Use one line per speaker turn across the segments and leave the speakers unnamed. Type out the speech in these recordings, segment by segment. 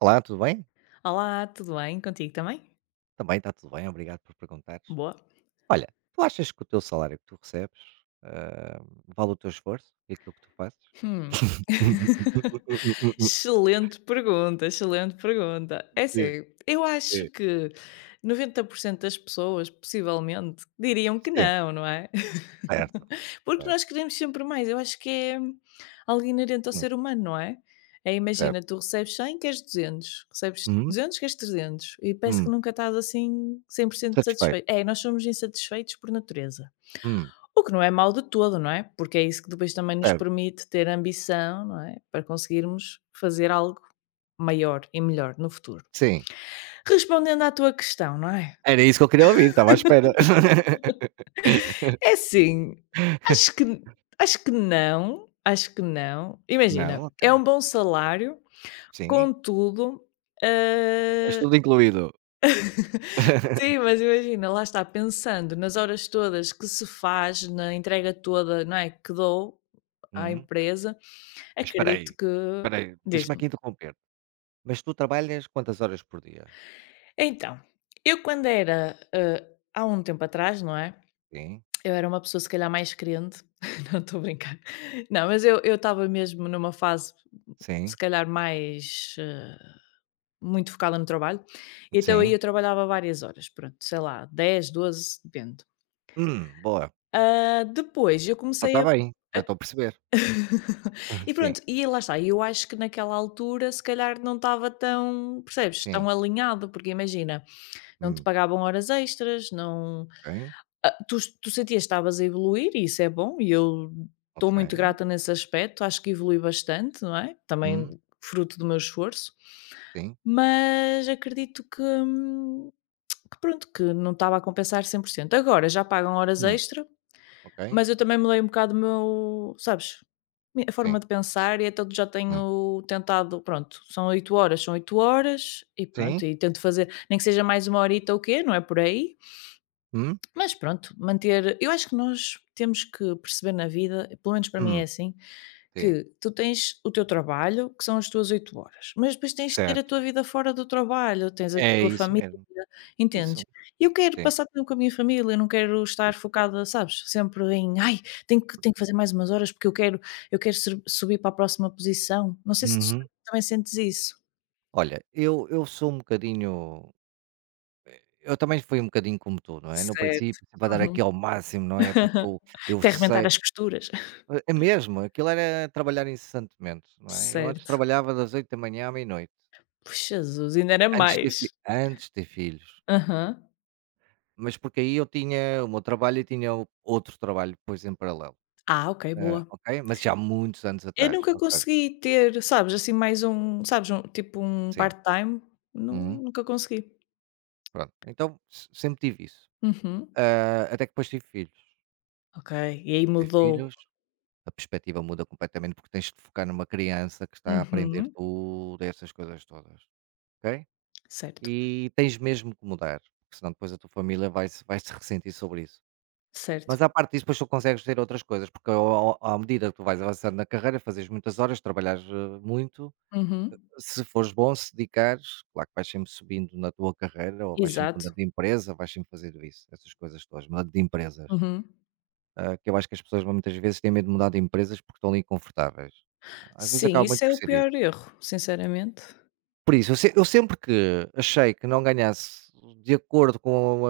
Olá, tudo bem?
Olá, tudo bem? Contigo também?
Também está tudo bem, obrigado por perguntares.
Boa?
Olha, tu achas que o teu salário que tu recebes, ah, vale o teu esforço e aquilo que tu fazes?
Hum. Excelente pergunta, excelente pergunta. É
Sim,
assim, eu acho
sim.
que 90% das pessoas, possivelmente, diriam que
Sim,
não, não é?
certo,
Porque
certo.
nós queremos sempre mais. Eu acho que é algo inerente ao
Hum,
ser humano, não é? É, imagina,
certo.
tu recebes 100, queres 200. Recebes
Uhum,
200, queres 300. E parece que
hum,
nunca estás assim 100%
satisfeito.
satisfeito. É, nós somos insatisfeitos por natureza.
Hum,
O que não é mau de todo, não é? Porque é isso que depois também nos
certo.
permite ter ambição, não é? Para conseguirmos fazer algo maior e melhor no futuro.
Sim,
Respondendo à tua questão, não é?
era isso que eu queria ouvir, estava à espera.
É assim, acho que acho que não, acho que não.
Não,
Imagina, é
ok.
um bom salário,
Sim.
contudo,
Tens
hã,
tudo incluído.
sim, mas imagina, lá está, pensando nas horas todas que se faz, na entrega toda, não é, que dou à
Uhum.
empresa,
Mas
acredito que
espera aí, deixa-me
diz-me.
aqui interromper. Mas tu trabalhas quantas horas por dia?
Então, eu quando era, há um tempo atrás, não é,
Sim,
eu era uma pessoa se calhar mais crente, não estou a brincar, não, mas eu estava mesmo numa fase se
sim,
calhar mais, muito focada no trabalho, então aí
sim.
eu trabalhava várias horas, pronto, sei lá, 10, 12, depende.
Boa.
Depois eu
Então
comecei
está
a
bem, já estou a perceber.
e
Sim,
pronto, e lá está, eu acho que naquela altura se calhar não estava tão, percebes,
sim.
tão alinhado, porque imagina, não te
Hum,
pagavam horas extras, não.
ok,
Ah, tu sentias que estavas a evoluir e isso é bom e eu estou
ok.
muito grata nesse aspecto, acho que evolui bastante, não é, também
Hum,
fruto do meu esforço,
sim.
mas acredito que pronto, que não estava a compensar 100%. Agora já pagam horas
Hum,
extra,
ok.
mas eu também mudei um bocado o meu sabes, mi a forma
Sim.
de pensar e então já
Hum,
tenho tentado pronto, são 8 horas, são 8 horas e pronto,
sim.
e tento fazer nem que seja mais uma horita ou o quê, não é por aí.
Hum,
Mas pronto, manter eu acho que nós temos que perceber na vida, pelo menos para mim é
hum,
assim,
sim.
que tu tens o teu trabalho, que são as tuas 8 horas, mas depois tens de ter a
Certo.
tua vida fora do trabalho, tens a
É
tua
isso
família,
mesmo.
entendes?
Isso.
E eu quero
Sim.
passar tempo com a minha família, eu não quero
Isso.
estar focada, sabes, sempre em: "Ai, tenho que fazer mais umas horas porque eu quero sur subir para a próxima posição". Não sei se tu
Uhum.
também sentes isso.
Olha, eu sou um bocadinho. Eu também fui um bocadinho como tu, não é? No
Certo.
princípio, para dar
Uhum.
aqui ao máximo, não é? Porque eu
Até arrebentar
sei.
as costuras.
É mesmo, aquilo era trabalhar incessantemente, não é. Eu antes
Certo.
trabalhava das 8 da manhã à meia-noite,
Puxa, Jesus, ainda era mais?
antes de ter filhos,
Aham.
mas porque aí eu tinha o meu trabalho e tinha o outro trabalho depois em paralelo,
Ah, ok, boa.
ok? Mas já há muitos anos
Eu
atrás,
nunca
ou seja,
consegui ter, sabes, assim mais um sabes, um tipo um
sim,
part-time,
uhum,
nu nunca consegui.
pronto. Então se sempre tive isso,
Uhum.
até que depois tive filhos.
Ok, e aí
Depois tive
mudou.
filhos, a perspectiva muda completamente porque tens de focar numa criança que está a aprender
Uhum.
tudo, essas coisas todas, ok?
Certo,
E tens mesmo que mudar, porque senão depois a tua família vai se ressentir sobre isso.
certo.
Mas à parte disso, depois tu consegues ter outras coisas, porque ao ao à medida que tu vais avançando na carreira, fazes muitas horas, trabalhares, muito,
Uhum.
se fores bom, se dedicares, claro que vais sempre subindo na tua carreira ou vais sempre
Exato.
mudando de empresa, vais sempre fazendo isso, essas coisas todas, mudando de empresas.
Uhum.
Que eu acho que as pessoas muitas vezes têm medo de mudar de empresas porque estão ali confortáveis. Às vezes
Sim,
acaba
isso
muito
é
por
o
ser
pior
isso.
erro, sinceramente,
Por isso, eu se eu sempre que achei que não ganhasse de acordo com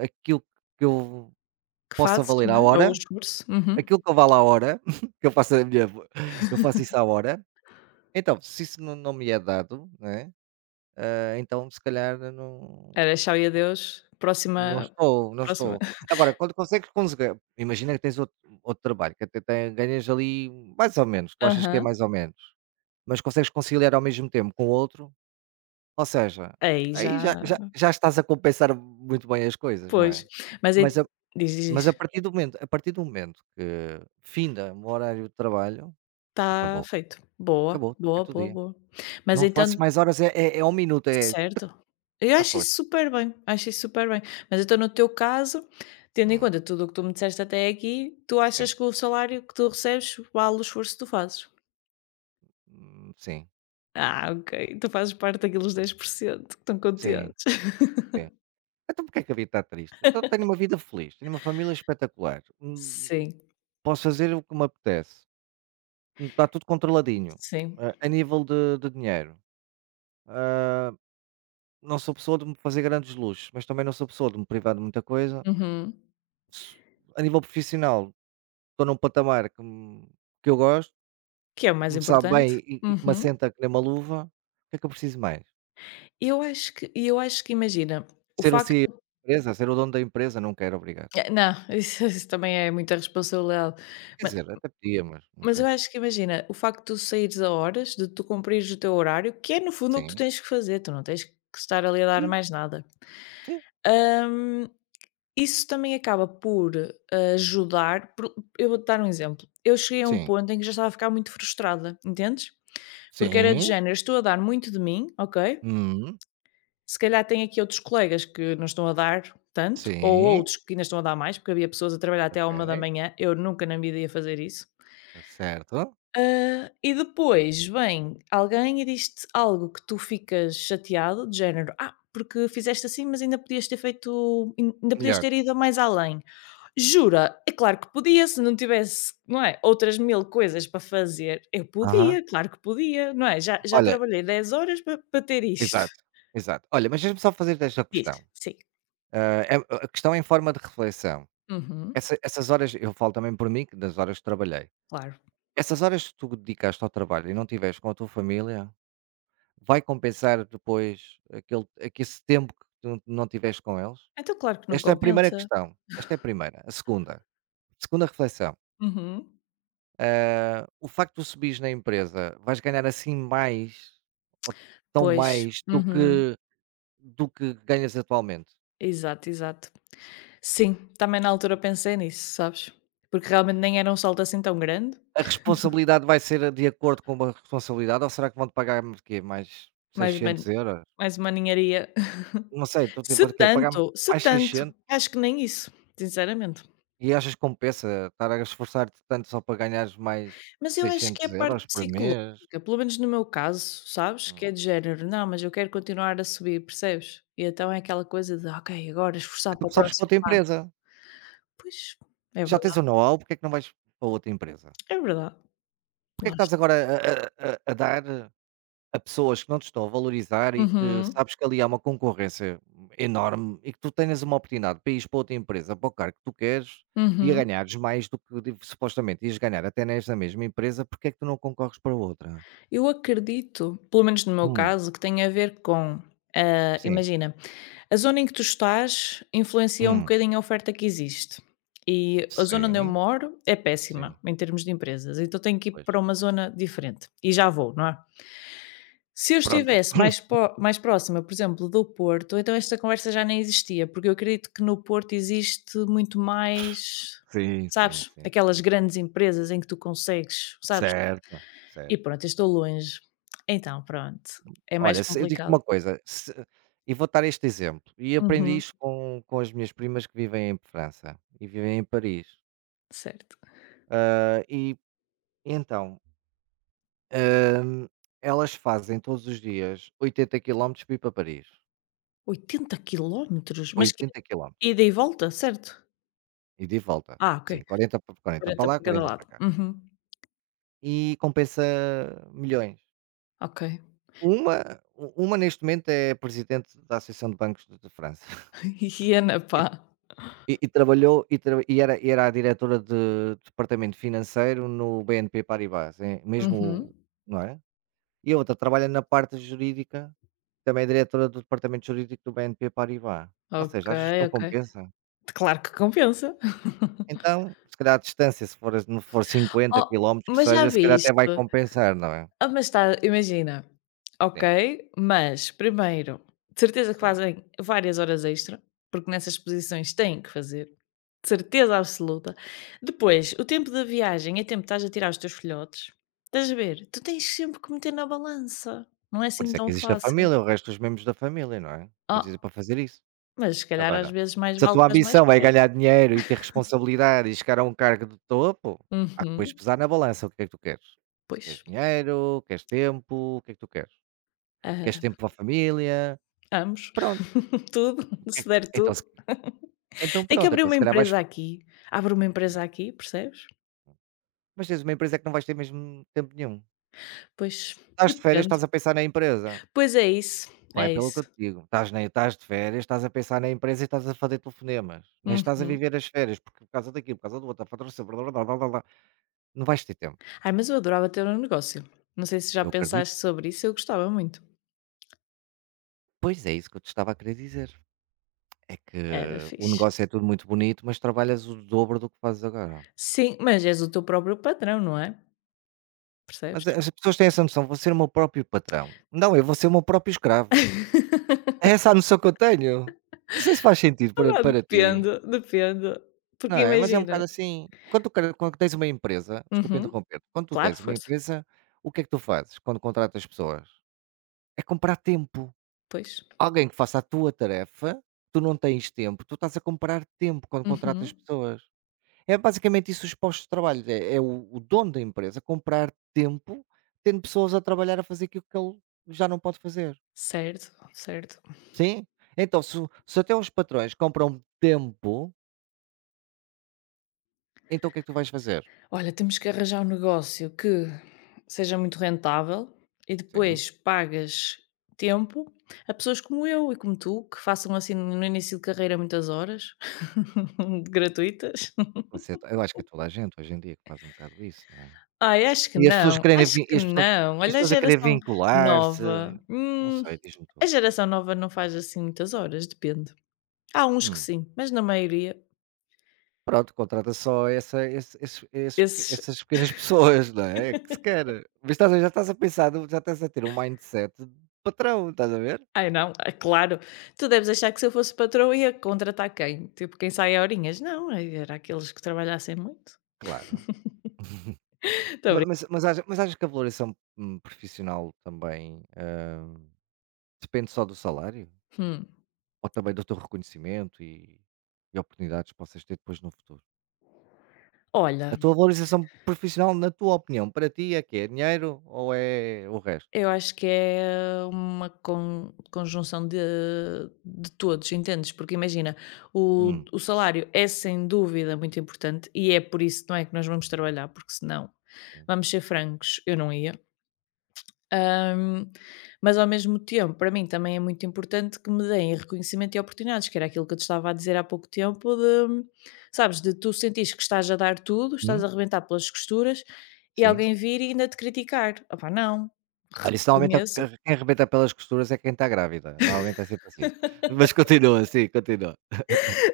a aquilo que eu
que
possa
fazes,
valer
não
à
é, ou o
hora,
esforço. Uhum.
aquilo que eu valo à hora, que eu faço a minha eu faço isso à hora, então se isso não me é dado, né é, então se calhar não
Era tchau e adeus,
não
próxima,
estou não
próxima
estou. Agora quando consegues conseguir imagina que tens outro trabalho que até tem ganhas ali mais ou menos, tu achas que é
Aham.
mais ou menos, mas consegues conciliar ao mesmo tempo com o outro. Ou seja,
Aí
aí já
já.
já já estás a compensar muito bem as coisas, não é?
Pois, mas aí
Mas a
diz, diz,
mas a
diz.
partir do momento a partir do momento que finda o meu horário de trabalho,
Está
acabou,
feito. Boa,
acabou, está
boa,
feito o
boa,
dia.
boa. Mas
Não faço
então
mais horas, é 1 minuto, é
certo. Eu
"já
acho
foste".
isso super bem, acho isso super bem. Mas então no teu caso, tendo em
Hum,
conta tudo o que tu me disseste até aqui, tu achas
sim,
que o salário que tu recebes vale o esforço que tu fazes?
sim,
Ah, ok, tu fazes parte daqueles 10% que estão
sim,
contentes.
sim. Então porquê é que a vida está triste? Então tenho uma vida feliz, tenho uma família espetacular,
Sim,
posso fazer o que me apetece. Está tudo controladinho,
sim.
a nível de dinheiro. Não sou pessoa de me fazer grandes luxos, mas também não sou pessoa de me privar de muita coisa.
Uhum.
S A nível profissional, estou num patamar que eu gosto,
Que é o
que
mais
me sabe bem
importante.
e que me
Uhum.
assenta que nem uma luva. O que é que eu preciso mais?
Eu acho que imagina, o
Ser o CEO
facto
da empresa, ser o dono da empresa, não quero, obrigado.
é, não, isso também é muita responsabilidade.
Quer
mas
dizer, até podia, mas não
mas eu
quero.
acho que imagina, o facto de tu saíres a horas, de tu cumprires o teu horário, que é no fundo o que tu
Sim,
tens que fazer, tu não tens que estar ali a dar
sim,
mais nada.
sim,
Hum, isso também acaba por ajudar por eu vou-te dar um exemplo. Eu cheguei a um
sim,
ponto em que já estava a ficar muito frustrada, entendes? Porque era de
sim,
género, estou a dar muito de mim, ok?
hum,
Se calhar tem aqui outros colegas que não estão a dar tanto, ou
sim,
outros que ainda estão a dar mais, porque havia pessoas a trabalhar até à uma da
ok,
manhã. Eu nunca na vida ia fazer isso.
tá certo.
E depois vem alguém e diz-te algo que tu ficas chateado, de género: "Ah, porque fizeste assim, mas ainda podias ter feito ainda podias
Melhor,
ter ido mais além".
sim.
Jura? É claro que podia, se não tivesse, não é, outras 1000 coisas para fazer, eu
Aham.
podia, claro que podia, não é? Já
Olha,
trabalhei 10 horas para ter isto.
exato, exato. Olha, mas deixa-me só fazer-te esta
Diz,
questão.
sim.
A questão é em forma de reflexão.
Uhum.
Essas horas, eu falo também por mim, que das horas que trabalhei.
Claro.
Essas horas que tu dedicaste ao trabalho e não estiveres com a tua família, vai compensar depois aquele aquele esse tempo que tu não tiveste com eles?
Então claro que não
Esta é a primeira
compensa.
questão, esta é a primeira. A segunda reflexão,
Uhum.
o facto de tu subires na empresa, vais ganhar assim mais, ou tão
Pois.
mais do
Uhum.
que do que ganhas atualmente?
Exato, exato. Sim, também na altura pensei nisso, sabes, porque realmente nem era um salto assim tão grande,
A responsabilidade vai ser de acordo com uma responsabilidade ou será que vão te pagar-me de quê? Mais
mais man
600 euros.
mais uma ninharia.
Não sei, estou
Se
tipo de quê? Pagar
tanto, se
mais
tanto,
600,
acho que nem isso, sinceramente.
e achas que compensa estar a esforçar-te tanto só para ganhares mais
Mas eu acho que é a
seiscentos
parte
euros por
psicológica,
mês?
pelo menos no meu caso, sabes, que
Hum.
é de género: "Não, mas eu quero continuar a subir", percebes? E então é aquela coisa de: "Ok, agora esforçar
Então
para o
tu sobes para
próximo
outra
passo".
empresa.
Pois, é
Já tens o
verdade,
know-how, porque é que não vais para outra empresa?
é verdade.
Porque é que estás agora a dar a pessoas que não te estão a valorizar e que
Uhum,
sabes que ali há uma concorrência enorme, e que tu tenhas uma oportunidade para ires para outra empresa, para o cargo que tu queres e a
uhum.
ganhares mais do que supostamente ias ganhar até nesta mesma empresa, porque é que tu não concorres para outra?
Eu acredito, pelo menos no meu
Hum,
caso, que tem a ver com,
sim,
imagina, a zona em que tu estás influencia um
hum,
bocadinho a oferta que existe. E a zona onde eu
sim,
moro é péssima
sim,
em termos de empresas, então tenho que ir
pois.
para uma zona diferente e já vou, não é? Se eu
Pronto.
estivesse mais, mais próxima, por exemplo, do Porto, então esta conversa já nem existia, porque eu acredito que no Porto existe muito mais,
Sim, sim,
sabes,
sim,
aquelas
sim.
grandes empresas em que tu consegues, sabes?
Certo,
E
certo.
pronto, eu estou longe. Então pronto, é mais
Olha, eu digo
complicado.
uma coisa, e vou dar este exemplo, e aprendi
Uhum,
isto com, as minhas primas que vivem em França e vivem em Paris.
certo.
E então, hum, elas fazem todos os dias 80 quilómetros para ir para Paris.
80 quilómetros, mas quê?
80 quilómetros.
Ida e volta, certo?
E de volta.
Ah, ok,
Sim, 40, 40
40
para lá,
por cada
40 para
lado.
cá.
Uhum,
E compensa milhões.
ok.
Uma neste momento é presidente da Associação de Bancos de França.
Iena, pá.
E, e trabalhou e era a diretora de departamento financeiro no BNP Paribas, mesmo,
Uhum,
não é? E a outra trabalha na parte jurídica, também é diretora do departamento jurídico do BNP Paribas. Ou
ok,
seja, achas que não
ok.
compensa?
Claro que compensa.
Então, se calhar a distância, se for não for 50
Oh,
quilómetros que
mas já
seja, se calhar
viste.
até vai compensar, não é?
Ah, mas está, imagina,
Sim,
ok, mas primeiro, de certeza que
sim.
fazem várias horas extra, porque nessas posições têm que fazer, de certeza absoluta. Depois, o tempo da viagem é tempo que estás a tirar os teus filhotes, estás a ver? Tu tens sempre que meter na balança, não é
Por
assim
isso é
tão
que existe a
fácil.
família, o resto dos membros da família, não é? Existem
Ah,
para fazer isso.
mas se calhar às
Agora,
vezes mais
se a
vale
tua
estás mais
ambição é
perto.
ganhar dinheiro e ter responsabilidade e chegar a um cargo de topo, há que depois
Uhum,
pesar na balança o que é que tu queres. Queres
pois,
dinheiro? Queres tempo? O que é que tu queres? Queres
ah,
tempo para a família?
ambos,
Pronto.
tudo,
É,
se der
então se
tudo.
então
Tem que
pronto,
abrir
então
uma
se calhar vais,
empresa aqui, abre uma
não
empresa
é,
aqui, percebes?
mas tens uma empresa que não vais ter mesmo tempo nenhum.
Pois.
Estás de férias,
Depende.
estás a pensar na empresa,
Pois é isso,
vai
é
pelo que eu
isso.
te digo, estás de férias, estás a pensar na empresa e estás a fazer telefonemas, nem estás a
Uhum.
viver as férias, porque por causa daqui, por causa do outro, a fatura, blá, blá, blá, blá, blá, blá. Não vais ter tempo,
Ai, mas eu adorava ter um negócio. Não sei se já
eu acredito.
pensaste sobre isso, eu gostava muito.
Pois é isso que eu te estava a querer dizer, é que
Era
o
fixe.
negócio é tudo muito bonito, mas trabalhas o dobro do que fazes agora.
Sim, mas és o teu próprio patrão, não é?
Mas
Percebes?
as pessoas têm essa noção, vou ser o meu próprio patrão. Não, eu vou ser o meu próprio escravo. É essa a noção que eu tenho. Não sei se faz sentido
Ah,
para
vá,
para ti,
depende, depende.
não
Porque
é? Mas é um
imagina.
bocado assim, quando tu quer quando tens uma empresa, desculpa
Uhum.
interromper, quando tu
Claro,
tens uma
força.
empresa, o que é que tu fazes quando contratas pessoas? É comprar tempo.
Pois.
Alguém que faça a tua tarefa, tu não tens tempo, tu estás a comprar tempo quando contratas
Uhum.
pessoas. É basicamente isso os postos de trabalho, é o dono da empresa comprar tempo, tendo pessoas a trabalhar a fazer aquilo que ele já não pode fazer.
Certo, certo.
Sim? Então se até os patrões compram tempo, então o que é que tu vais fazer?
Olha, temos que arranjar um negócio que seja muito rentável e
Sim,
depois pagas tempo a pessoas como eu e como tu, que façam assim no início de carreira muitas horas gratuitas.
você eu acho que é toda a gente hoje em dia que faz um bocado isso, não é?
Ai, acho que
E as pessoas
não,
querem
acho
vin e
que
as pessoas
não.
as
Olha,
pessoas a querer vincular-se,
nova,
não
hum,
sei, diz-me
a
tu.
geração nova não faz assim muitas horas, depende. Há uns que
Hum.
sim, mas na maioria,
Pronto, contrata só essa esse esses esses peque-
esses
essas pequenas pessoas, não é? É que se quer. Mas estás a, já estás a pensar, já estás a ter um mindset de patrão, estás a ver?
ai, não, é claro. Tu deves achar que se eu fosse patroa ia contratar quem? Tipo quem sai a horinhas? Não, era aqueles que trabalhassem muito.
Claro.
Estou a
Ma
brin
mas acha mas achas que a valoração, profissional também, depende só do salário?
hum,
Ou também do teu reconhecimento e oportunidades que possas ter depois no futuro? A
Olha,
tua valorização profissional, na tua opinião, para ti é que é dinheiro ou é o resto?
eu acho que é uma conjunção de todos, entendes? Porque imagina, o
Hum,
o salário é sem dúvida muito importante e é por isso, não é, que nós vamos trabalhar, porque senão,
sim.
vamos ser francos, eu não ia. Hum, mas ao mesmo tempo, para mim também é muito importante que me deem reconhecimento e oportunidades, que era aquilo que eu te estava a dizer há pouco tempo, sabes, de tu sentires que estás a dar tudo, estás
Hum,
a arrebentar pelas costuras e
sim.
alguém vir e ainda te criticar. Opá, não,
Olha, isso normalmente é o
reconheço.
que quem arrebenta pelas costuras é quem está grávida. Normalmente é sempre assim. Mas continua, sim, continua.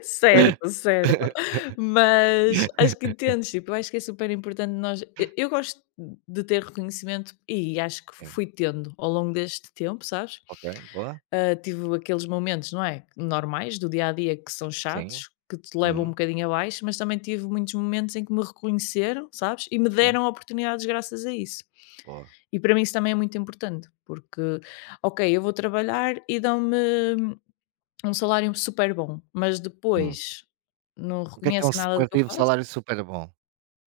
Certo, certo. Mas acho que entendes, tipo, eu acho que é super importante nós e eu gosto de ter reconhecimento e acho que
Sim,
fui tendo ao longo deste tempo, sabes?
ok, boa.
Ah, tive aqueles momentos, não é, normais do dia a dia que são
Sim.
chatos, que te levam um
Hum,
bocadinho abaixo, mas também tive muitos momentos em que me reconheceram, sabes? E me
boa,
deram oportunidades graças a isso.
boa.
E para mim isso também é muito importante, porque, ok, eu vou trabalhar e dão-me um salário super bom, mas
Hum.
depois não
O que é um
reconhecem nada do que eu
superativo
faço?
salário super bom?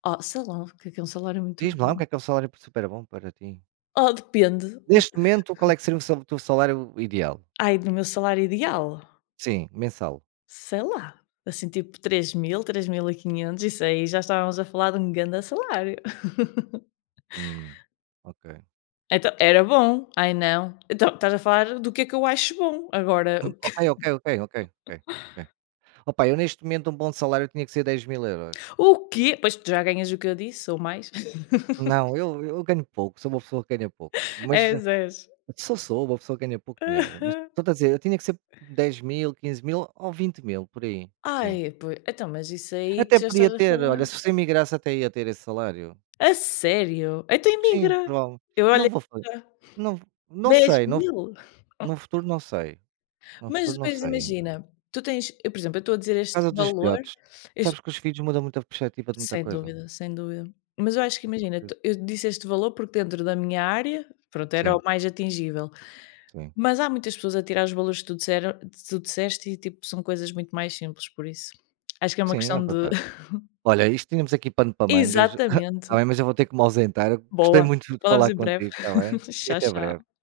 Oh, sei lá, o que é um salário muito
Diz-me lá o
bom?
que é um salário super bom para ti?
Oh, depende.
Neste momento, qual é que seria o teu salário ideal?
Ai, do meu salário ideal,
Sim, mensal.
sei lá, assim, tipo 3.500, isso aí já estávamos a falar de um grande salário.
Hum, ok.
Então, era bom. Ai, não. Então, estás a falar do que é que eu acho bom. Agora,
Ok, ok, ok, ok, ok. Ok. Opa, eu neste momento um bom salário tinha que ser 10 mil euros.
o quê? Pois tu já ganhas o que eu disse ou mais.
Não, eu ganho pouco, sou uma pessoa que ganha pouco, mas
És, és.
só sou uma pessoa que ganha pouco dinheiro, mas estou a dizer, eu tinha que ser 10 mil, 15 mil ou 20 mil por aí, sim.
Ai, pois, então, mas isso aí
Até
tu já
podia
estás a
ter, olha,
falar.
se você imigrasse até ia ter esse salário.
A sério? Então
Sim,
imigra.
provavelmente.
Eu
Não
olha,
vou fa
já
não não
dez
sei, no
mil.
no futuro não sei, no
Mas
futuro não
depois
sei ainda.
imagina, tu tens eu, por exemplo, eu estou a dizer
Por
este
causa dos
valor,
filhotes.
este
Sabes que os filhos mudam muito a perspectiva de muita
sem
coisa.
dúvida, sem dúvida. Mas eu acho que
É só
imagina,
por
tu
isso.
eu disse este valor porque dentro da minha área, pronto, era o
Sim,
mais atingível.
sim.
Mas há muitas pessoas a tirar os valores que tu disseste e, tipo, são coisas muito mais simples, por isso. Acho que é uma
Sim, é
questão de
verdade. Olha, isto tínhamos aqui pano para mangas, está
exatamente.
bem, mas eu vou ter que me ausentar. Gostei
Boa.
muito de
Falamos
falar
em breve.
contigo, está bem? E
Tchau,
até breve.
tchau.